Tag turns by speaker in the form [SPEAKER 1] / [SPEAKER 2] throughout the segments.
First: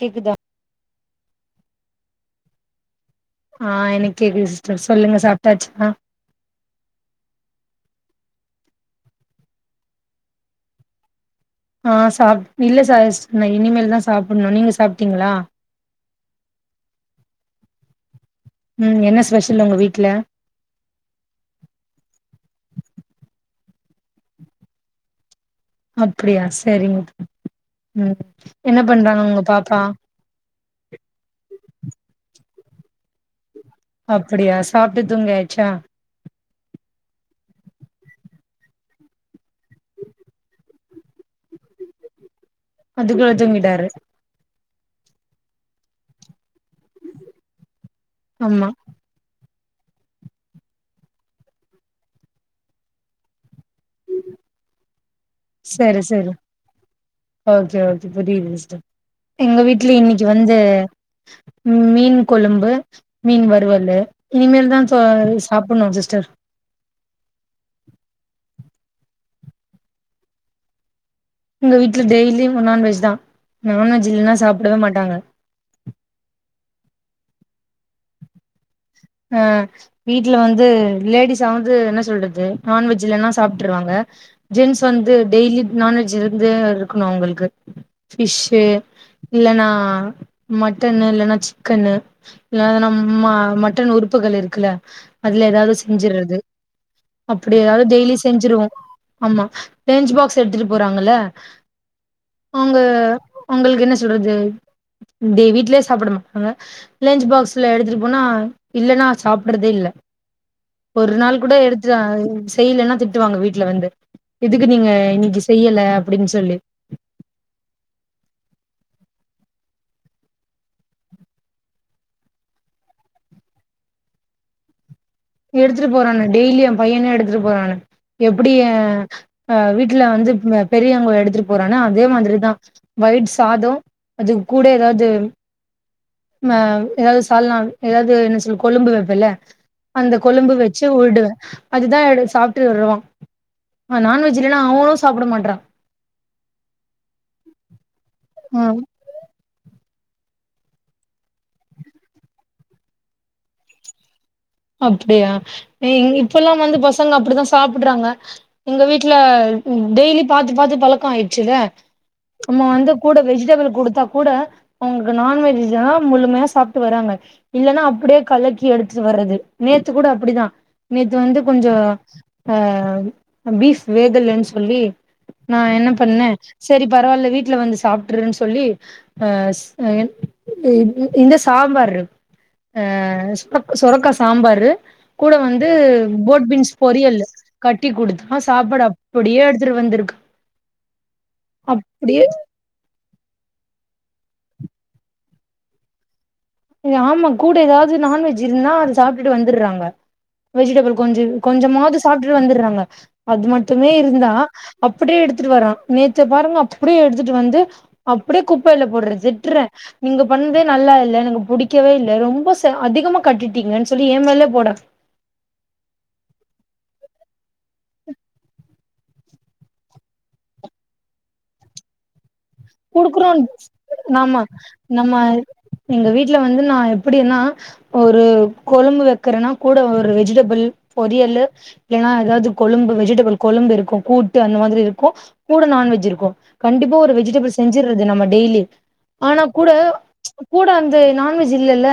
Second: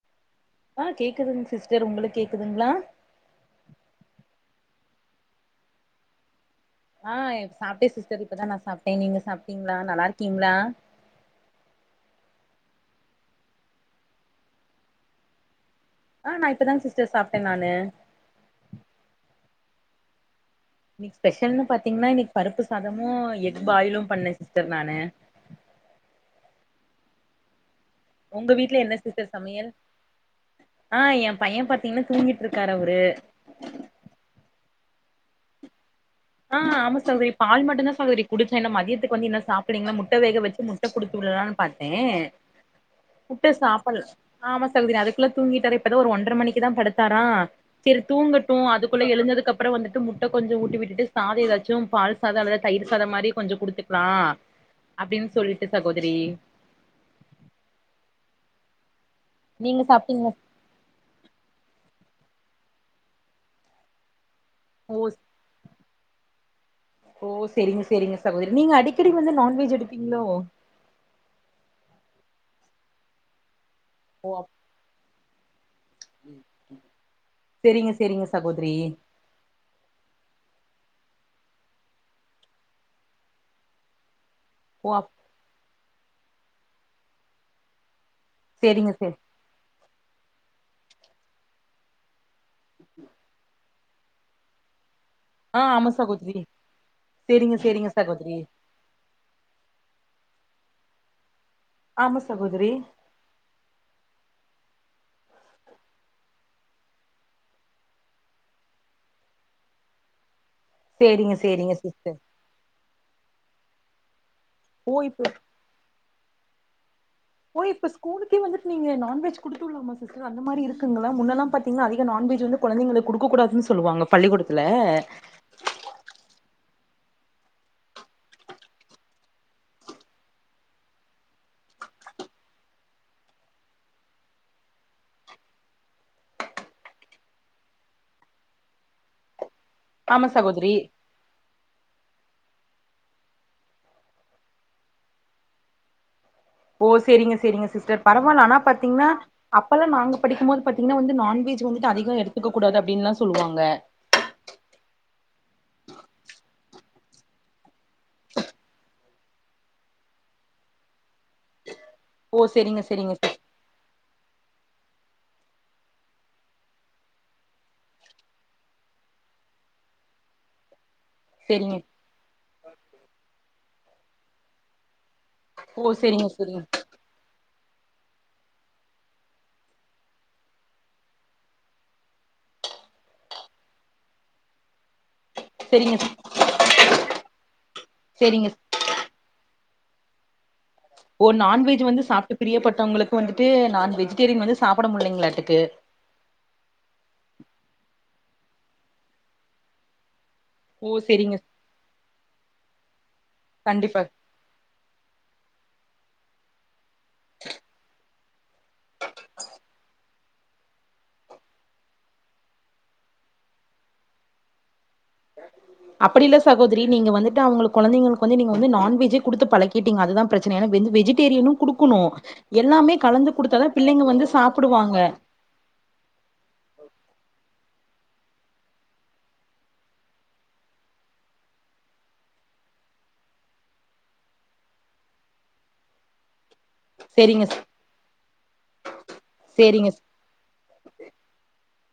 [SPEAKER 1] கேக்குதா
[SPEAKER 2] ஆ கேக்குதுங்க சிஸ்டர் உங்குளுக் கேக்குதுங்ளா
[SPEAKER 1] ஆ எனக் கேக்குது சிஸ்டர் சொல்லுங்க சாப்ட்டாச்சா
[SPEAKER 2] ஆ சாப்ட்டே சிஸ்டர் இப்பதா நா சாப்ட்டே நீங்க சாப்ட்டீங்களா நல்லா இருக்கீங்களா
[SPEAKER 1] ஆ சாப் இல்ல சாய்ஸ் இனிமேல் தா சாப்ணும் நீங்க சாப்ட்டீங்களா
[SPEAKER 2] ஆ நா இப்பதா சிஸ்டர் சாப்ட்டே நானு
[SPEAKER 1] ம் என்ன ஸ்பெஷல் ஒங்க வீட்ல
[SPEAKER 2] இன்னைக்கி ஸ்பெஷல்ன்னு பாத்தீங்கன்னா இன்னைக்கி பருப்பு சாதமும் எக் பாயிலும் பண்ணே சிஸ்டர் நானு
[SPEAKER 1] அப்டியா சரிங்க உம்
[SPEAKER 2] உங்க வீட்ல
[SPEAKER 1] என்ன பண்றாங்க
[SPEAKER 2] சிஸ்டர்
[SPEAKER 1] ஒங்க
[SPEAKER 2] சமையல்
[SPEAKER 1] பாப்பா
[SPEAKER 2] ஆ ஏ பைய பாத்தீங்கன்னா தூங்கிட்டு இருக்காரு அவுரு
[SPEAKER 1] அப்டியா சாப்ட்டு தூங்கியாச்சா
[SPEAKER 2] ஆ ஆமா சகோதரி பால் மட்டும்தா சகோதரி கொடுத்தே இன்னு மதியத்துக்கு வந்து இன்னு சாப்பிடலங்களா முட்ட வேக வச்சு முட்ட குடுத்துவுடலான்னு பாத்தே
[SPEAKER 1] அதுக்குள்ள
[SPEAKER 2] முட்ட
[SPEAKER 1] தூங்கிட்டாரு
[SPEAKER 2] சாப்டல ஆமா சகோதரி அதுக்குல்ல தூங்கிட்டாரா இப்பதா ஒரு ஒன்றர மணிக்கு தா படுத்தாரா சரி தூங்கட்டும்
[SPEAKER 1] ஆமா
[SPEAKER 2] அது குள்ள எழுஞ்சதுக்கு அப்புற வந்துட்டு முட்ட கொஞ்ச ஊட்டி விட்டுட்டு பாதி எதாச்சும் பால் சாதம் அல்லது தயிர் சாதம் மாதிரி கொஞ்ச குடுத்துக்கலா அப்டின்னு சொல்
[SPEAKER 1] சரி சரி ஓகே ஓகே புரிது சிஸ்டர் எங்க
[SPEAKER 2] நீங்க
[SPEAKER 1] வீட்ல இன்னைக்கி
[SPEAKER 2] சாப்ட்டீங்களா
[SPEAKER 1] வந்து ம் மீன் கொழும்பு மீன் வருவலு இனிமேல்தா
[SPEAKER 2] ஓ
[SPEAKER 1] சாப்ணும் சிஸ்டர்
[SPEAKER 2] ஓ சேரிங்க சேரிங்க சகோதரி நீங்க அடிக்கடி வந்து நான்வெஜ் எடுப்பீங்களோ
[SPEAKER 1] எங்க வீட்ல டெய்லியு நான்வெஜ் தா நான்வெஜ் இல்லன்னா சாப்டவே மாட்டாங்க
[SPEAKER 2] சேரிங்க சேரிங்க சகோதரி
[SPEAKER 1] ஆ வீட்ல வந்து லேடீஸ் ஆவது என்ன சொல்றது நான்வெஜ் இல்லனா சாப்ட்டுருவாங்க ஜென்ஸ்
[SPEAKER 2] ஓ
[SPEAKER 1] வந்து
[SPEAKER 2] அப்
[SPEAKER 1] டெய்லி நான்வெஜ் இருந்து இருக்கணு அவுங்களுக்கு ஃபிஷ்ஷு
[SPEAKER 2] செரிங்க செரி
[SPEAKER 1] இல்லன்னா மட்டன்னு இல்லன்னா சிக்கன்னு இல்லனா நம்ம மட் டன் உறுப்புகள் இருக்குல அதுல
[SPEAKER 2] ஆ
[SPEAKER 1] எதாவது
[SPEAKER 2] ஆமா
[SPEAKER 1] செஞ்சுறது
[SPEAKER 2] சகோதரி செரிங்க
[SPEAKER 1] அப்டி எதாவது
[SPEAKER 2] செரிங்க
[SPEAKER 1] டெய்லி
[SPEAKER 2] சகோதரி
[SPEAKER 1] செஞ்சுருவோ ஆமா லஞ்ச் பாக்ஸ் எடுத்துட்டு போறாங்கல
[SPEAKER 2] ஆமா சகோதரி
[SPEAKER 1] அவுங்க உங்களுக்கு என்ன சொல்றது டே வீட்லயே சாப்பிட மாட்டாங்க லன்ச் பாக்ஸ்ல எடுத்துட்டு போனா இல்லன்னா சாப்பிடறதே இல்ல ஒரு
[SPEAKER 2] செரிங்க
[SPEAKER 1] நாள் கூட
[SPEAKER 2] செரிங்க
[SPEAKER 1] எடுத்து
[SPEAKER 2] சிஸ்டர்
[SPEAKER 1] செய்யலன்னா திட்டுவாங்க வீட்டுல வந்து இதுக்கு நீங்க
[SPEAKER 2] ஓ இப்ப
[SPEAKER 1] இன்னைக்கு செய்யல அப்படின்னு சொல்லி
[SPEAKER 2] ஓ இப்ப ஸ்கூளுக்கே வந்து நீங்க நான்வெஜ் கொடுத்து விடலாமா சிஸ் டர் அந்த மாதிரி இருக்குங்களா முன்னெல்லா பாத்தீங்கன்னா அதிக நான்வெஜ் வந்து குழந்தைங்களுக்கு கொடுக்கூடாதுன்னு சொல்லுவாங்க பள்ளிக்கூடத்துல
[SPEAKER 1] எடுத்துட்டு போறானு டெய்லி எ பையனே எடுத்துட்டு போறானு எப்படி அ வீட்டுல வந்து பெரியவங்க எடுத்துட்டு போறான்னு அதே மாதிரிதா வய்ட் சாதோ அதுக்கு கூட ஏதாது அ ஏதாது சால்னா ஏதாவது என்ன சொல் கொழும்பு வைப்பல்ல அந்த
[SPEAKER 2] ஆமா
[SPEAKER 1] கொழும்பு
[SPEAKER 2] சகோதரி
[SPEAKER 1] வச்சு ஊடுவ அதுதா சாப்பிட்டு வருறவா நான்வெஜ் இல்லன்னா அவனு சாப்ட மாட்டறா
[SPEAKER 2] ஓ செரிங்க செரிங்க சிஸ்டர் பரவாயில்ல ஆனா
[SPEAKER 1] அ
[SPEAKER 2] பாத்தீங்கன்னா அப்பெல்லா நாங்க படிக்கும்போது பாத்தீங்கன்னா வந்து நான்வெஜ் வந்துட்டு அதிகோ எடுத்துக்க கூடாது அப்படின்னுலா சொல்லுவாங்க
[SPEAKER 1] அப்படியா இப்பல்லா வந்து பசங்க அப்படித்தா சாப்பிடுறாங்க எங்க வீட்டு ல்ல டெய்லி பாத்து பாத்து பழக்கோ ஆயிடுச்சுல
[SPEAKER 2] ஓ
[SPEAKER 1] நம்ம
[SPEAKER 2] சேரிங்க
[SPEAKER 1] வந்து
[SPEAKER 2] சேரிங்க
[SPEAKER 1] கூட
[SPEAKER 2] சிஸ்
[SPEAKER 1] வெஜிடெபிள் குடுத்தா கூட அவங்களுக்கு நான்வெஜ்ல்லா முழுமையா சாப்பிட்டு வராங்க இல்லன்னா அப்படியே கலக்கி எடுத்துட்டு வர்றது நேத்து கூட அப்டிதா நேத்து வந்து கொஞ்சோ
[SPEAKER 2] சேரிங்க
[SPEAKER 1] அ பீஃப் வேகலன் சொல்லி நா என்ன
[SPEAKER 2] ஓ சேரிங்க
[SPEAKER 1] பண்ணே
[SPEAKER 2] சேரிங்க
[SPEAKER 1] சரி பரவால்ல வீட்ல வந்து சாப்ட்டுரு சொல்லி அ ஸ் இந் இந் இந்த சாம்பார்ரு அ சொரக் சொரக்கா சாம்பாரு கூட வந்து
[SPEAKER 2] சேரிங்க
[SPEAKER 1] போட்பீன்ஸ் பொரியலு கட்டி குடுத்தா
[SPEAKER 2] சேரிங்க
[SPEAKER 1] சாப்பாட அப் அப்டியே எடுத்துட்டு வந்திருக்கா
[SPEAKER 2] ஓ நான்வெஜ் வந்து சாப்ட்டு பிரியப்பட்டவங்களுக்கு வந்துட்டு நான் வெஜிடேரியன் வந்து சாப்பிட முடிலைங்ளாட்டுக்கு
[SPEAKER 1] ஆமா கூட ஏதாவ்து நான்வெஜ்ருந்னா அத சாப்ட்டுட்டு வந்துர்றாங்க
[SPEAKER 2] ஓ
[SPEAKER 1] வெஜிடபிள் கொஞ்சோ
[SPEAKER 2] சேரிங்க
[SPEAKER 1] கொஞ்சமாது சாப்ட்டு வந்துர்றாங்க அது மட்டுமே
[SPEAKER 2] கண்டிப்பா
[SPEAKER 1] இருந்தா அப்டியே எடுத்துட்டு வறான் நேத்து பாருங்க அப்டியே எடுத் துட்டு வந்து அப்டியே குப்பைல போட்றது திட்டுறே நீங்க பண்ணதே நல்லா இல்ல எனக் பு புடிக்கவே இல்ல ரொம்ப ச அதிகமா கட்டிட்டீங்கன் சொல்லி எ மேல போடா
[SPEAKER 2] அப்படி இல்ல சகோதரி நீங்க வந்துட்டு அவங்களுக் கொழந்தைங்களுக்கு வந்து நீங்க வந்து நான்வெஜ்ஜே குடுத்து பழக்கிட்டீங்க அதுதா பிரச்சன ஏனா வெஜி வெஜிடேரியனு குடுக்கணு எல்லாமே கலந்து
[SPEAKER 1] குடுக்குறோ
[SPEAKER 2] குடுத்தாதா பிள்ளைங்க வந்து
[SPEAKER 1] ஆமா
[SPEAKER 2] சாப்பிடுவாங்க
[SPEAKER 1] நம்ம எங்க வீட்ல வந்து நா எப்படினா ஒரு கொழம்பு வைக்கறேனா கூட ஒரு வெஜிடபுள் பொறியலு இல்லன்னா ஏதாது கொழும்பு வெஜிடபுள் கொழும்புருக்கு கூட்டு அந்த மாதிரி இருக்கு கூட நான்வெஜ் இருக்கு கண்டிப்பா ஒரு
[SPEAKER 2] சேரிங்க
[SPEAKER 1] வெஜிடபுள் செஞ்சுறது நம்ம டெய்லி ஆனா கூட
[SPEAKER 2] சேரிங்க
[SPEAKER 1] கூட அந்த நான்வெஜ் இல்லல்ல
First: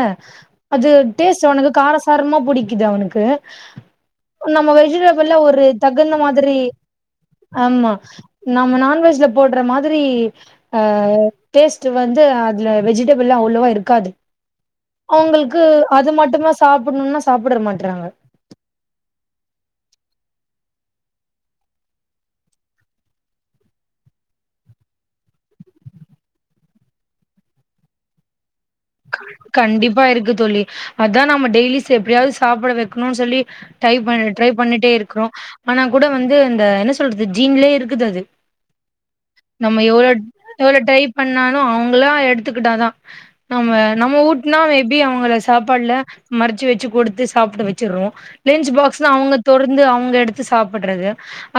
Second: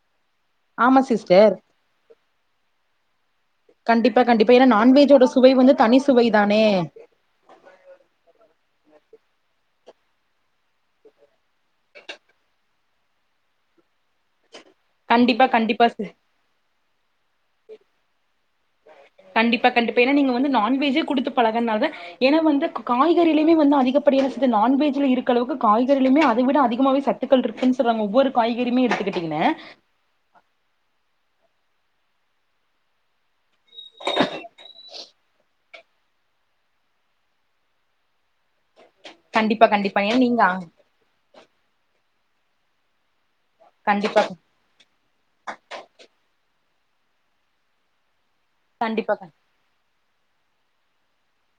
[SPEAKER 1] அது
[SPEAKER 2] ஆமா
[SPEAKER 1] டேஸ்ட்
[SPEAKER 2] சிஸ்டர்
[SPEAKER 1] அவனக்கு காரஸ் சாரமா புடிக்குது அவனுக்கு
[SPEAKER 2] கண்டிப்பா கண்டிப்பா
[SPEAKER 1] நம்ம
[SPEAKER 2] ஏன்னா நான்வெஜ்ஜோட
[SPEAKER 1] வெஜிடபுள்ள
[SPEAKER 2] சுவை
[SPEAKER 1] ஒரு
[SPEAKER 2] வந்து தனி
[SPEAKER 1] தகுந்த
[SPEAKER 2] சுவை
[SPEAKER 1] மாதிரி
[SPEAKER 2] தானே
[SPEAKER 1] ஆமா நாம நான் வெஜ்ல போடுற மாதிரி அ டேஸ்ட் வந்து அதுல வெஜிடபில்ல அவ்ளவா இருக்காது
[SPEAKER 2] கண்டிப்பா
[SPEAKER 1] அவங்ளுக்கு
[SPEAKER 2] கண்டிப்பா சி
[SPEAKER 1] அது மட்டுந்தா சாப்பிட்ணுனா சாப்பிட்ற மாட்றாங்க
[SPEAKER 2] கண்டிப்பா கண்டிப்பா ஏனா நீங்க வந்து நான்வெஜ்ஜே குடுத்து பழகனால தா ஏனா வந்து காய்கறிலுமே வந்து அதிகப்படியான சத்து நான்வெஜ்ல இருக்க அளவுக்கு காய்கறிலமே அத விட அதிமாவே சத் துகள் இருக்குன் சொல்றாங்க ஒவ்வொரு காய்கறியுமே இருக்
[SPEAKER 1] கண்டிப்பா இருக்கு தோழி அதா நம்ம டெய்லி எப்டியாவது சாப்பிட வைக்கணுன் சொல்லி டைப் பண்ணி ட்ரை பண்ணிட்டேருக்றோ ஆனா கூட வந்து அந்த என்ன சொல்றது ஜீன்லயே இருக்குது அது
[SPEAKER 2] கண்டிப்பா
[SPEAKER 1] நம்ம
[SPEAKER 2] கண்டிப்பா
[SPEAKER 1] எவ்ளோ
[SPEAKER 2] ஏன்னா நீங்க ஆ-
[SPEAKER 1] எவ்வளோ டைப் பண்ணாலு அவங்களா எடுத்துக்கிட்டாதா நம்ம நம்ம
[SPEAKER 2] கண்டிப்பா
[SPEAKER 1] ஊட் பண்ணா மேபி அவங்கள சாப்பாட்ல மறச்சு வச்சு குடுத்து சாப்ட வச்சுர்றோ லென்ச் பாக்ஸ்னா
[SPEAKER 2] கண்டிப்பா
[SPEAKER 1] அவுங்க தொறந்து அவுங்க எடுத்து சாப்புட்றது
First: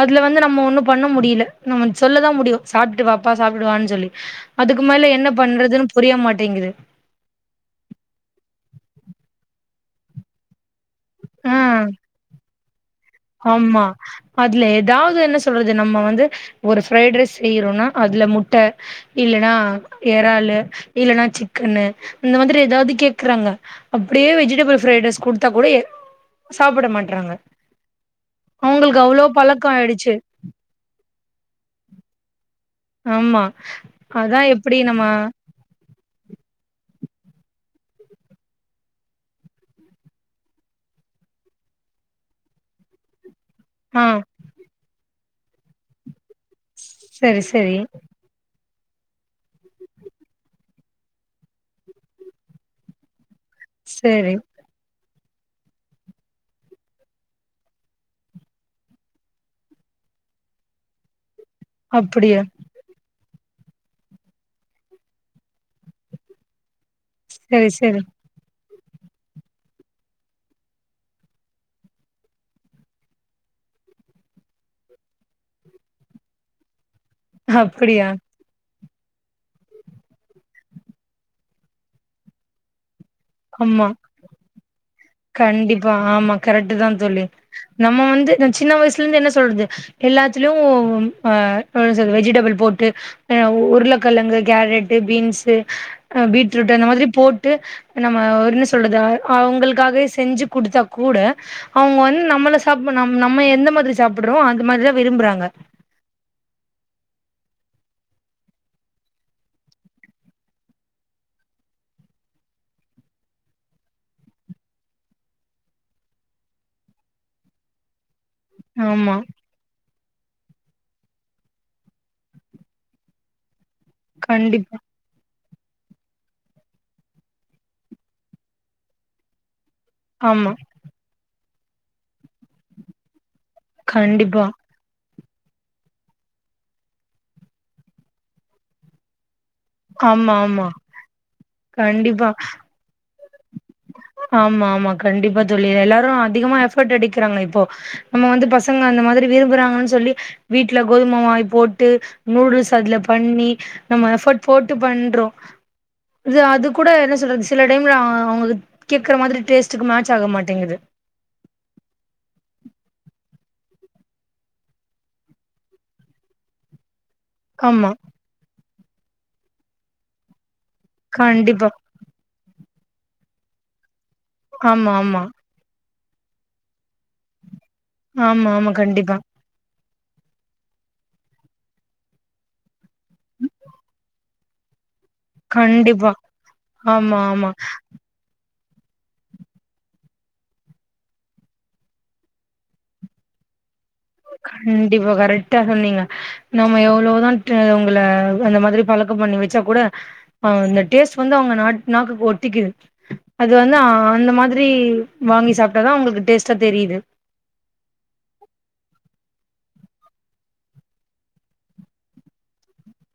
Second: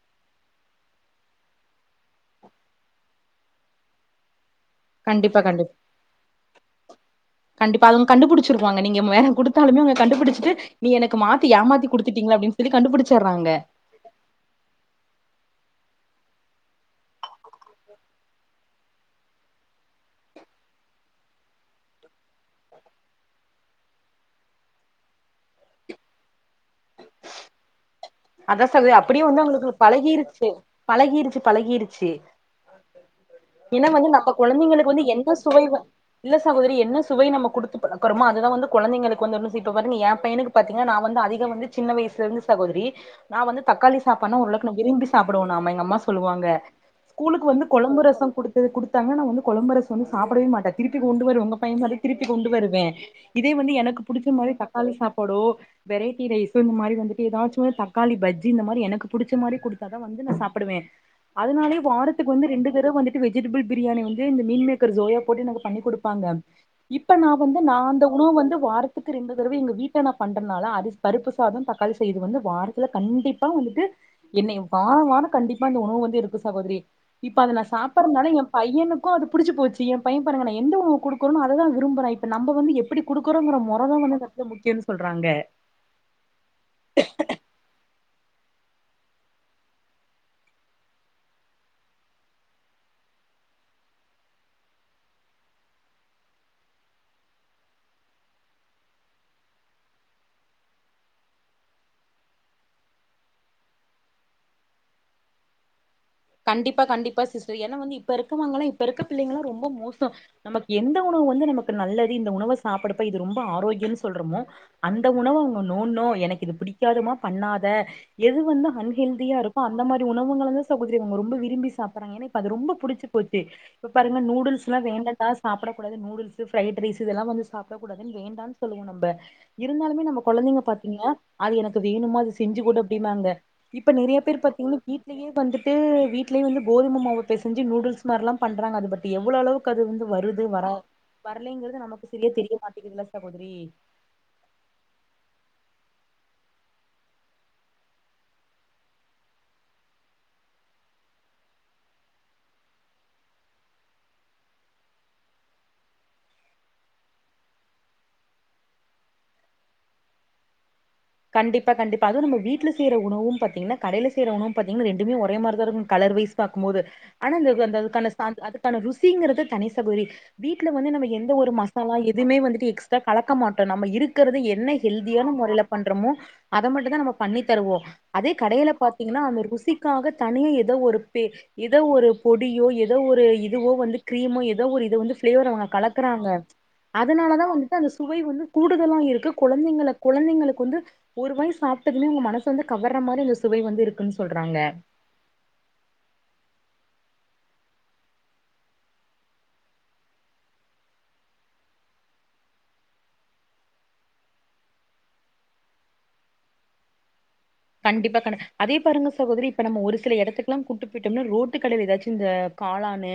[SPEAKER 1] அதுல வந்து நம்ம ஒன்னு பண்ண முடியல நம்ம சொல்ல தா முடியு சாப்ட்டு வாப்பா சாப்ட்டுவான் சொல்லி அதுக்கு மேல என்ன
[SPEAKER 2] கண்டிப்பா கண்டிப்
[SPEAKER 1] பண்றதுன்னு புரியமாட்டேங்குது
[SPEAKER 2] கண்டிப்பா அதும் கண்டுபுடிச்சிருவாங்க நீங்கம் வேற குடுத்தாலுமே அவுங்க கண்டுபுடிச்ட்டு நீ எனக் மாத்தி ஏமாத்தி
[SPEAKER 1] ஆஹ்
[SPEAKER 2] குடுத்திட்டிங்ளா அப்டின் சொல்லி கண்டுபுடிச்சார்றாங்க
[SPEAKER 1] ஆமா அதுல ஏதாவ்து என்ன சொல்றது நம்ம வந்து ஒரு பிரைட் ரைஸ் செய்யறோன்னா அதுல முட்ட இல்லன்னா ஏறாளு இல்லன்னா சிக்கன்னு இந்த மாதிரி ஏதாவ்து கேக்குறாங்க அப்டியே வெஜிடபிள் ஃப்ரைட் ரைஸ் குடுத்தா கூடயே சாப்ட மாட்றாங்க
[SPEAKER 2] அதா சொல்தே அப்டியே வந்து
[SPEAKER 1] பழக்கோ
[SPEAKER 2] அவங்ளுக்கு
[SPEAKER 1] ஆயிடுச்சு
[SPEAKER 2] பழகிருச்சு பழகிருச்சு பழகிருச்சு
[SPEAKER 1] ஆமா
[SPEAKER 2] என்னா வந்து நம்ம
[SPEAKER 1] அதா எப்டி
[SPEAKER 2] கொழந்தைங்களுக்கு
[SPEAKER 1] நம்ம
[SPEAKER 2] வந்து என்ன சுவை வ இல்ல சகோதரி என்ன சுவை நம்ம குடுத்து பழக்கறமோ அதுதா வந்து கொழந்தைங்களுக்கு வந்து [unintelligible] இப்ப பாருங்க ஏ பையனுக்கு பாத்தீங்கனா நா வந்து அதிக வந்து சின்ன வயசுலருந்து சகோதரி நா வந்து தக்காளி
[SPEAKER 1] ஆ
[SPEAKER 2] சாப்பாட்னா ஓரளவுக்கு நா விரும்பி சாப்புடுவோ நாம எங்க அம்மா சொல்லுவாங்க
[SPEAKER 1] சரி
[SPEAKER 2] ஸ்கூலுக்கு வந்து
[SPEAKER 1] சரி
[SPEAKER 2] கொழம்பு ரசே குடுத் இது கொடுத்தாங்க நா வந்து கொழம்புரசோ வந்து சாப்பிடவே மாட்ட திருப்பி கொண்டு வருவே உங்க பையன் மாரி திருப்பி கொண்டு வருவே இதே வந்து எனக்கு புடிச்ச
[SPEAKER 1] சரி
[SPEAKER 2] மாதிரி தக்காளி சாப்பாடோ வெரைட்டி ரைஸோ இந்த மாரி வந்துட்டு ஏதாச்சுமே த தக்காளி பஜ்ஜி இந்த மாரி எனக்கு புடிச்ச மாரி கொடுத்தாதா வந்து நா சாப்புடுவே அதுனாலே வாரத்துக்கு
[SPEAKER 1] அப்டியா
[SPEAKER 2] வந்து ரெண்டு தடவ வந்துட் டு வெஜிடபிள் பிரியாணி வந்து இந்த மீன் மேக்கர் ஜோயா போட்டு எனக்கு பண்ணி குடுப்பாங்க இப்ப நா வந்து
[SPEAKER 1] சரி
[SPEAKER 2] நா
[SPEAKER 1] சரி
[SPEAKER 2] அந்த உணவு வந்து வாரத் துக்கு ரெண்டு தடவ எங்க வீட்ட நா பண்றனால அது பருப்பு சாதம் தக்காளி செய்து வந்து வாரத் துல கண்டிப்பா வந்துட்டு என்னை வா வானு கண்டிப்பா இந்த உணவு வந்து இருக்கு சகோதரி இப்ப அத நா
[SPEAKER 1] அப்டியா
[SPEAKER 2] சாப்பறதுனால எ பையனுக்கு அது புடிச்சு போச்சு எ பையன் பாருங்க நா எந்த உணவு குடுக்கறனோ அததா விரும்பறா இப்ப நம்ப வந்து எப்பிடி குடுக்குறோங்குற மோற
[SPEAKER 1] ஆமா
[SPEAKER 2] தா வந்து கடசில முக்கியோ
[SPEAKER 1] கண்டிப்பா ஆமா கரெக்ட் தா தோழி நம்ம வந்து அந்த சின்ன வயசுலருந்து என்ன சொல்றது எல்லாத்திலு ஆ வெஜிடபிள் போட்டு ஆ உருளைக்கழங்கு கேரட் பீன்ஸு ஆ பீட்ரூட் அந்த மாதிரி போட்டு நம்ம என்ன சொல்றது அவங்களுக்காகவே செஞ்சு குடுத்தாக் கூட அவங்க வந்து நம்மள சாப்பம் நம்ம எந்த மாதிரி சாப்புட்றோமோ அந்து மாரி தா விரும்புறாங்க
[SPEAKER 2] கண்டிப்பா கண்டிப்பா சிஸ்டர் ஏன்னா வந்து இப்ப இருக்கவங்கலா இப்ப இருக்க பிள்ளைங்கள்லாம் ரொம்ப மோசோ நமக்கு எந்த உணவு வந்து நமக்கு நல்லது இந்த உணவ சாப்புட்றப்ப இது ரொம்ப ஆரோக்கியன்னு சொல்றமோ அந்த உணவு அவங்க நோண்ட்னோ எனக்கு இது புடிக்காதுமா பண்ணாத எது வந்து
[SPEAKER 1] ஆமா
[SPEAKER 2] அன்ஹெல்தியா இருக்கு அந்த மாரி உணவுங்களதா சா கோதிரி அவங்க ரொம்ப விரும்பி சாப்பறாங்க ஏன்னா இப்ப அது ரொம்ப புடிச்ச போச்சு இப்ப பாருங்க
[SPEAKER 1] கண்டிப்பா
[SPEAKER 2] நூடுல்ஸ்ல்லா வேண்டா தா சாப்பிடக்க கூடாது நூடுல்ஸு பிரரைட் ரைஸ் இதெல்லா வந்து சாப்புடக்கூடாது வேண்டான் சொல்லுவோ நம்ப இருந்தாலுமே நம்ம
[SPEAKER 1] ஆமா
[SPEAKER 2] கொழந்தைங்க பாத்தீங்கன்னா அது எனக்கு வேணுமா அது செஞ்சு கூட அப்படிம்மாங்க இப்ப நெறையா பேர்
[SPEAKER 1] கண்டிப்பா
[SPEAKER 2] பாத்தீங்கன்னா வீட்லயே வந்துட் ட்ரு வீட்லே வந்து கோதுமைமாவு பெசஞ்சு நூடுல்ஸ் மாரிலா பண்ணறாங்க அது பத்தி எவ்ளோ அளவுக் கு அதுலருந்து
[SPEAKER 1] ஆமா
[SPEAKER 2] வருது
[SPEAKER 1] ஆமா
[SPEAKER 2] வரா வரலைங்கறது நமக்கு
[SPEAKER 1] கண்டிப்பா
[SPEAKER 2] சரியே தெரிய மாட்டேக்குதுல்ல சகோதரி
[SPEAKER 1] ஆமா ஆமா கண்டிப்பா தோழி எல்லாரு அதிகமா எஃபோர்ட் எடிக்கிறாங்க இப்போ நம்ம வந்து பசங்க அந்த மாதிரி விரும்புறாங்கன் சொல்லி வீட்ல கோதும மாய் போட்டு நூடுல்ஸ் அதுல பண்ணி நம்ம எஃபர்ட் போட்டு பண்றோ இது அது கூட என்ன சொல்றது சில டைம்ல அ அவங்களுக்கு கேக்கற மாரி டேஸ்ட்டுக்கு மேட்ச்சாக மாட்டேங்குது
[SPEAKER 2] கண்டிப்பா கண்டிப்பா அதுவு நம்ம வீட்ல செய்ற உணவு பாத்தீங்கன்னா கடையில செய்யிற உணவு பாத்தீங்கன்னா ரண்டுமே ஒர மாிதாருக்கு கலர்வைஸ் பாக்கபோது ஆனா அ அந்த
[SPEAKER 1] ஆமா
[SPEAKER 2] அதுக்கான அதுக்கான ருசிங்கிறது தனி சகோதரி வீட்ல வந்து நம்ம எந்த ஒரு
[SPEAKER 1] கண்டிப்பா
[SPEAKER 2] மசாலா எதுவுமே வந்துட்டு எக்ஸ்ட்ரா கலக்க மாட்டோ நம்ம இருக் ருக்குறது என்ன
[SPEAKER 1] ஆமா ஆமா
[SPEAKER 2] ஹெல்தியான மொறையில பண்றோமோ அத மட்டும்தா நம்ம பண்ணி தருவோ அதே
[SPEAKER 1] ஆமா ஆமா
[SPEAKER 2] கடையில
[SPEAKER 1] கண்டிப்பா
[SPEAKER 2] பாத்தீங்கன்னா அந்த ருசிக்காக தனியே ஏதோ ஒரு பே ஏதோ ஒரு பொடியோ ஏதோ ஒரு இதுவோ வந்து கிரீமோ ஏதோ ஒரு இத வந்து ஃப்ளேவர் அவங்க
[SPEAKER 1] கண்டிப்பா
[SPEAKER 2] கலக்குறாங்க
[SPEAKER 1] ஆமா
[SPEAKER 2] அதுனால தா
[SPEAKER 1] ஆமா
[SPEAKER 2] வந்துட்டு அந்த சுவை வந்து கூடுதலா இருக்கு கொழந்தைங்கள கொழந்தைங்களக் கு வந்து ஒரு வாய் சாப்புடதும்மே அவுங்க மனசு வந்து கவர்ற மாரி அந்த சுவை வந்து இருக்குன்னு சொல்றாங்க
[SPEAKER 1] இப்ப கரெக்டா சொன்னீங்க நம்ப எவ்ளேதா அவுங்கள அந்த மாதிரி பழக்கோ பண்ணி வச்சா கூட ஆ இந்த டேஸ்ட் வந்து அவங்க நாட் நாக்கு ஒட்டிக்கிது அது வந்து ஆ அந்த மாதிரி வாங்கி சாப்டாதா அவங்களுக்கு டேஸ்ட்டா தெரியுது
[SPEAKER 2] கண்டிப்பா கண்ட அதே பாருங்க சகோதரி இப்ப நம்ம ஒரு சில எடத்துக்கு எல்லா கூட்டு போட்டோம்னா ரோட்டு கடைலே ஏதாச்சு இந்த காளானு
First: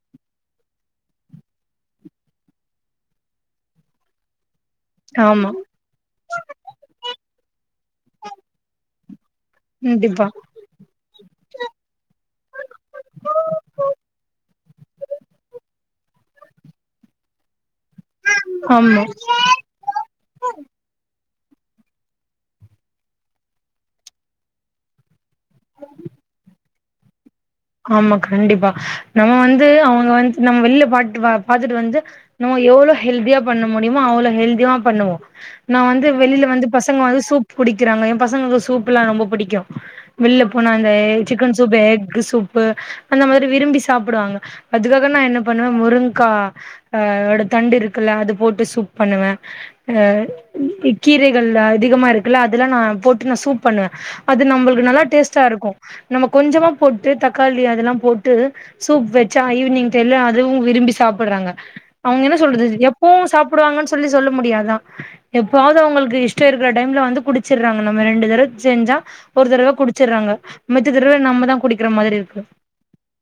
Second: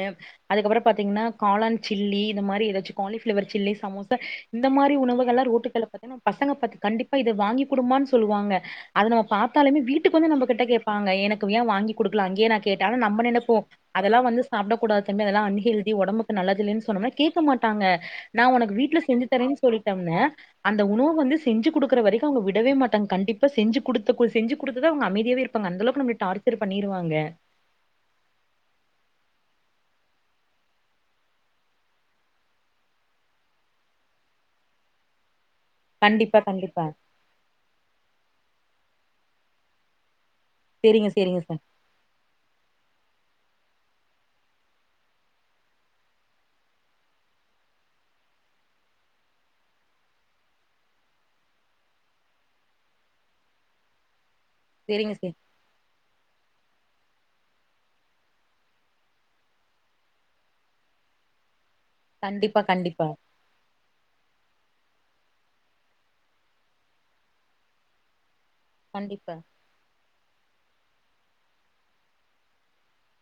[SPEAKER 2] அதுக்கப்ரோ பாத்தீங்னா காளான் சில்லி இது மாரி ஏதாச்சு காலிஃப்ளேவர் சில்லி சமோசா இந்த மாரி உணவுகள் எல்லா
[SPEAKER 1] ஆமா.
[SPEAKER 2] ரோட்டு கல்ல பாத்தேன்னா பசங்க பாத் கண்டிப்பா இத வாங்கி குடும்மான் சொல்லுவாங்க அத நம்ம பாத்தாலுமே வீட்டுக்கு
[SPEAKER 1] கண்டிப்பா.
[SPEAKER 2] வந்து நம்ம கிட்ட கேப்பாங்க எனக்கு ஏ வாங்கிகுடுக்கல அங்கே நா கேட்டாலு நம்ம நெனப்போ அதெல்லா வந்து சாப்ட கூடாது தம்பி அதெல்லா அன்ஹெல்தி ஓடம்புக்கு நல்லதில்லேன்னு சொன்னமுனாய் கேக்க மாட்டாங்க நா உனக்கு வீட்ல
[SPEAKER 1] ஆமா.
[SPEAKER 2] செஞ்சி தரேன்ஸ் சொல்லிடம்ன அந்த உணவு வந்து செஞ்சி குடுக்குற வரைக்கு அவங்க விடவே மாட்டாங்க கண்டிப்பா செஞ்சி குடுத் துககுள் செஞ்சி குடுத்துதா அவங்க அமைதியாவே இருப்பாங்க அந்த அளவுக்கு நம்மல டார்ச்சர் பண்ணிருவாங்க
[SPEAKER 1] ஆமா கண்டிப்பா நம்ம வந்து அவங்க வந்து நம்ம வெளில பாட்டு பா பாத்துட்டு வந்து நம்ம எவ்ளோ ஹெல்தியா பண்ண முடியுமே அவ்ளோ ஹெல்தியா பண்ணுவோ நா வந்து
[SPEAKER 2] கண்டிப்பா,
[SPEAKER 1] வெளில வந்து
[SPEAKER 2] கண்டிப்பா.
[SPEAKER 1] பசங்க வந்து சூப் குடிக்கிறாங்க ஏ பசங்களுக்கு சூப் எல்லா ரொம்ப பிடிக்கு வெள்ல போனா அந்த
[SPEAKER 2] சரிங்க, சரிங்க
[SPEAKER 1] chicken
[SPEAKER 2] sir.
[SPEAKER 1] Soup egg soup ப்பு அந்த மாரி விரும்பி சாப்டுவாங்க அதுக்காக நா என்ன பண்ணுவே முருங்கக்கா ஆ அதோட தண்டு இருக்குல்ல அது போட்டு சூப் பண்ணுவ அ ம் கீ கீரைகள் அதிகமா இருக்குல்ல அதெல்லா நா போட்டு நா சூப் பண்ணுவ அது நம்ளுக்கு நல்லா
[SPEAKER 2] சரிங்க சார்.
[SPEAKER 1] டேஸ்ட்டா இருக்கு நம்ம கொஞ்சமா போட்டு தக் காளி அதெல்லா போட்டு சூப் வச்சா ஈவினிங் டைம்ல அதுவு விரும்பி சாப்புடுறாங்க அவங்க என்ன
[SPEAKER 2] கண்டிப்பா,
[SPEAKER 1] சொல்றது இது
[SPEAKER 2] கண்டிப்பா,
[SPEAKER 1] எப்போவு சாப்புடுவாங்கன்னு சொல்லி சொல்ல முடியாது தா எப்பாவது அவங்களுக்கு இஷ்டம் இருக்கிற டைம்ல வந்து குடிச்சிறாங்க நம்ம ரெண்டு தடவ செஞ்சா
[SPEAKER 2] கண்டிப்பா.
[SPEAKER 1] ஒரு தடவ குடிச்சிறாங்க மெத்த தடவ நம்மதா குடிக்கிற மாரி இருக்கு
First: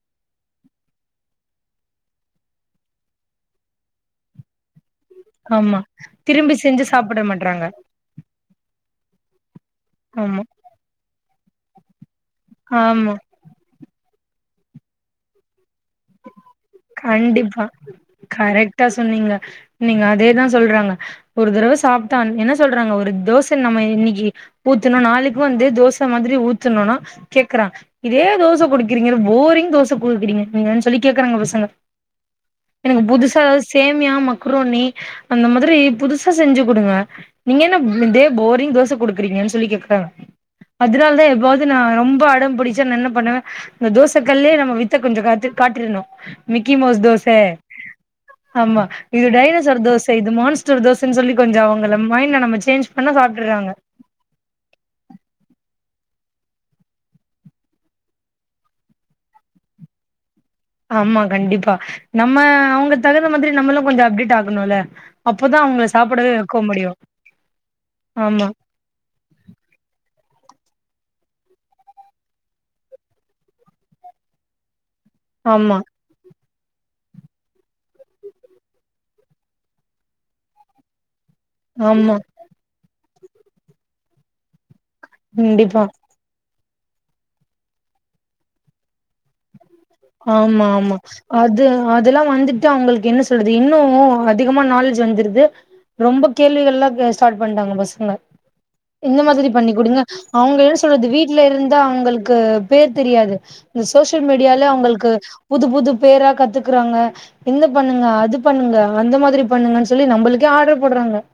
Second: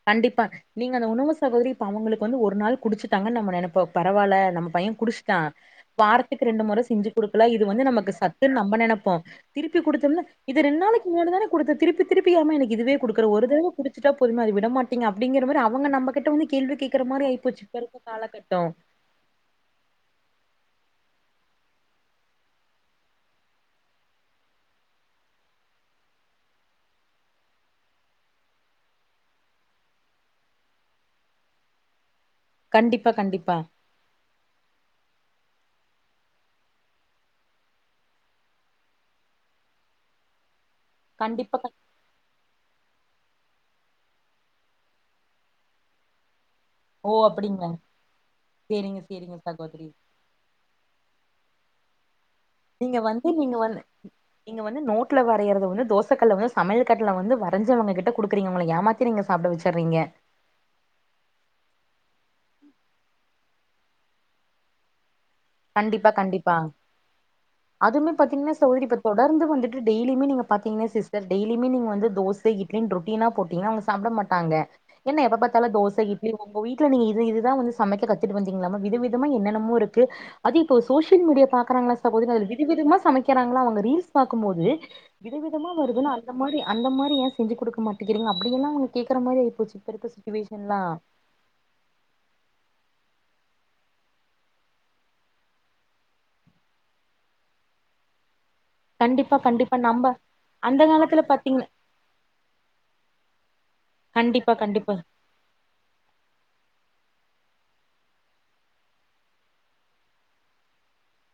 [SPEAKER 2] கண்டிப்பா நீங்க அந்த உணவு சகோதரி இப்ப அவங்களுக்கு வந்து ஒரு நாள் குடிச்சிட்டாங்க நம்ம நினைப்போவு பரவால்ல நம்ம பைய குடிச் டா
[SPEAKER 1] ஆமா
[SPEAKER 2] வாரத்துக்கு
[SPEAKER 1] திரும்பி
[SPEAKER 2] ரெண்டு முறை
[SPEAKER 1] செஞ்சு
[SPEAKER 2] செஞ்சி
[SPEAKER 1] சாப்பிட
[SPEAKER 2] குடுக்லா
[SPEAKER 1] மாட்றாங்க
[SPEAKER 2] இது வந்து நமக்கு சத்துன்னு நம்ம நனைப்போ திருப்பி குடுத்தோம்னா
[SPEAKER 1] ஆமா
[SPEAKER 2] இப் ரெண்டு நாளுக்கு முன்னாடிதான குடுத்த திருப்பி திருப்பி யம்மா எனக்கு இதுவே
[SPEAKER 1] ஆமா
[SPEAKER 2] குடுக்குற ஒரு தடவ குடிச்சிடா போதுமா விடமாட் டிங்க அப்டிங்கிற மாரி அவங்க நம்மகிட்ட வந்து கேள்வி கேட்கற மாரி ஆயிபேச்சி
[SPEAKER 1] கண்டிப்பா
[SPEAKER 2] இப்ப இருக்க கால காலகட்டோ
[SPEAKER 1] கரெக்டா சொன்னீங்க நீங்க அதேதா சொல்றாங்க ஒரு தடவ சாப்டான் என்ன சொல்றாங்க ஒரு தோச நம்ம இன்னைக்கி ஊத்துனோ நாளைக்கு வந்து தோச மாரி ஊத்துனோனா கேக்றா இதே தோச குடுக்குறீங்க போரிங் தோச குடுக்குறீங்க நீங்க சொல்லி கேக்குறாங்க பசங்க எனக்கு
[SPEAKER 2] கண்டிப்பா
[SPEAKER 1] புதுசா
[SPEAKER 2] கண்டிப்பா
[SPEAKER 1] எதாவது சேம் சேமியா மக்ரோன்னி அந்த மாரி புதுசா செஞ்சி குடுங்க நீங்க என்ன இதே போரிங் தோச குடுக்குறீங்கன்னு சொல்லி கேக்றாங்க அதனால தா
[SPEAKER 2] கண்டிப்பா
[SPEAKER 1] எப்பாது நா
[SPEAKER 2] கண்டி-
[SPEAKER 1] ரொம்ப அடம் பிடிச் ச என்ன பண்ணுவ இந்த தோச கல்லே நம்ம வித்த கொஞ்சோ காத்த காட்டிரணு மிக்கிமோஸ்
[SPEAKER 2] ஓ
[SPEAKER 1] தோச
[SPEAKER 2] அப்டிங்களா
[SPEAKER 1] ஆமா
[SPEAKER 2] சேரிங்க
[SPEAKER 1] இது
[SPEAKER 2] சேரிங்க
[SPEAKER 1] டைனோசர்
[SPEAKER 2] சகோதரி
[SPEAKER 1] தோஸ் இது மான்ஸ்டர் தோசன்னு சொல்லி கொஞ்சோ அவங்கள மைண்ட் நம்ம சேஞ் பண்ண சாப்ட்றுராங்க
[SPEAKER 2] இங்க வந்து நோட்ல வரையறத வந்து தோச கல்ல வந்து சமைல் கட்ல வந்து வரஞ்சி அவங்க கிட்ட குடுக்குறீங்க உங்கள ஏமாத் ரிங்க சாப்ட வச்சறீங்க
[SPEAKER 1] ஆமா கண்டிப்பா நம்ம அவங்க தகுந்த மாதிரி நம்மளு கொஞ்ச அப்டேட் ஆகணும்ல அப்போதா அவங்கள
[SPEAKER 2] கண்டிப்பா
[SPEAKER 1] சாப்டவே
[SPEAKER 2] கண்டிப்பா
[SPEAKER 1] வைக்க முடியு
[SPEAKER 2] அதுமே
[SPEAKER 1] ஆமா
[SPEAKER 2] பாத்தீங்கன்னா சகோதரி இப்ப தொடர்ந்து வந்துட்டு டெய்லியுமே நீங்க பாத்தீங்க சிஸ்டர் டெய்லியுமே நீங்க வந்து தோச இட்லி ரொட்டினா போட்டீங்னா அவங்க சாப்ட மாட் டாங்க என்ன எப்ப பாத்தாலு
[SPEAKER 1] ஆமா
[SPEAKER 2] தோச இட் லி உங்க வீட்டுல நீங்க இது இதுதா வந்து சமைக்க கத்துட்டு வந்தீங்களாமா வித விதமா என்னென்னமோ இருக்கு அது இப்போ சோஷியல் மீடியா பாக்கறாங்களா
[SPEAKER 1] ஆமா
[SPEAKER 2] சகோதரி அதுல விதவிதமா சமைக்கிறாங்களா அவங்க ரீல்ஸ் பாக்கும்போது வித விதமா
[SPEAKER 1] கண்டிப்பா
[SPEAKER 2] வருதுன்ன அந்த மாரி அந்த மாரி ஏன் செஞ்சு கொடுக்க மாட்டேங்கிறீங்க அப்டியெல்லா அவங்க கேக்குற மாரி ஆயி போச்சு இப்ப இருக்குற
[SPEAKER 1] ஆமா
[SPEAKER 2] சுச்சுவேஷன்லா
[SPEAKER 1] ஆமா அது அதெல்லா வந்துட்டு அவங்களுக்கு என்ன சொல்றது இன்னு அதிகமா நாலேஜ் வந்துருது ரொம்ப கேள்விகள்லா ஸ்டார்ட் பண்ணிட்டாங்க பசங்க இந்த
[SPEAKER 2] கண்டிப்பா
[SPEAKER 1] மாதிரி பண்ணி
[SPEAKER 2] கண்டிப்பா
[SPEAKER 1] குடுங்க
[SPEAKER 2] நம்ப
[SPEAKER 1] அவங்க என்ன
[SPEAKER 2] அந்த
[SPEAKER 1] சொல்றது
[SPEAKER 2] காலத்துல
[SPEAKER 1] வீட்டுல
[SPEAKER 2] பாத்தீங்க
[SPEAKER 1] இருந்தா அவங்களுக்கு பேர் தெரியாது இந்த சோசியல்
[SPEAKER 2] கண்டிப்பா
[SPEAKER 1] மீடியால
[SPEAKER 2] கண்டிப்பா
[SPEAKER 1] அவங்களுக்கு புது புது பேரா கத்துக்குறாங்க இந்த பண்ணுங்க அது பண்ணுங்க அந்த மாதிரி பண்ணுங்கன்னு சொல்லி நம்பளுக்கே ஆர்டர் போடுறாங்க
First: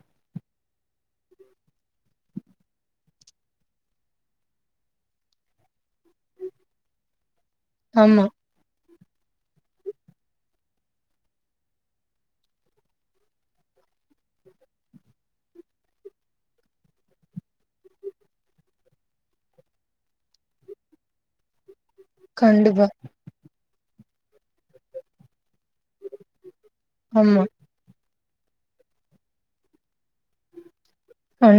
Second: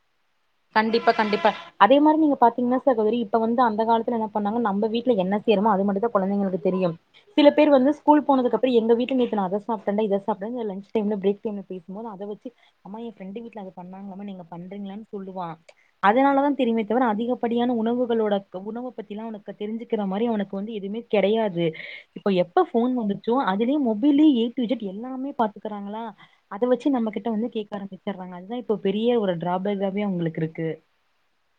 [SPEAKER 2] கண்டிப்பா கண்டிப்பா அதே மாதிரி நீங்க பாத்தீங்கன்னா சகோதரி இப்ப வந்து அந்த காலத்துல என்ன பண்ணாங்க நம் வீட்டுல என்ன செய்றமோ அது மட்டும் தா கொழந்தைங்களுக்கு தெரியு சில பேர் வந்து ஸ்கூல்
[SPEAKER 1] ஆமா
[SPEAKER 2] போனதுக்கு அப் ப்ப எங்க வீட்ல நேத்து நா அத சாப்டேன்டா இத சாப்டேன் லன்ச் டைம்ல பிரேக் டைம்ல பேசும்போது அத வச்சு அம்மா என் ஃப்ரெண்டு வீட்டுல அது பண்ணாங்கம்மா நீங்க பண்றீங்களனு சொல்லுவா அதனால தா தெரியுமே தவிர அதிகப்படியான உணவுகளோட உணவ பத்திலா அவனுக்கு தெரிஞ்சுக்கிற மாரி அவனுக்கு வந்து எதுமே கெடையாது இப்ப எப்ப
[SPEAKER 1] கண்டிப்பா
[SPEAKER 2] போன் வந்துச்சோ அதுலயே மொபைலு ஏ டு இஜட் எல்லாமே பாத்துக்கறாங்களா அத வச்சு நம்ம கிட்ட
[SPEAKER 1] ஆமா
[SPEAKER 2] வந்து கேட்க ஆரம்பிச்சறாங்க அதுதா இப்போ பெரிய ஒரு டிராபேக்காகவே அவங்களுக்கு இருக்கு
[SPEAKER 1] கண்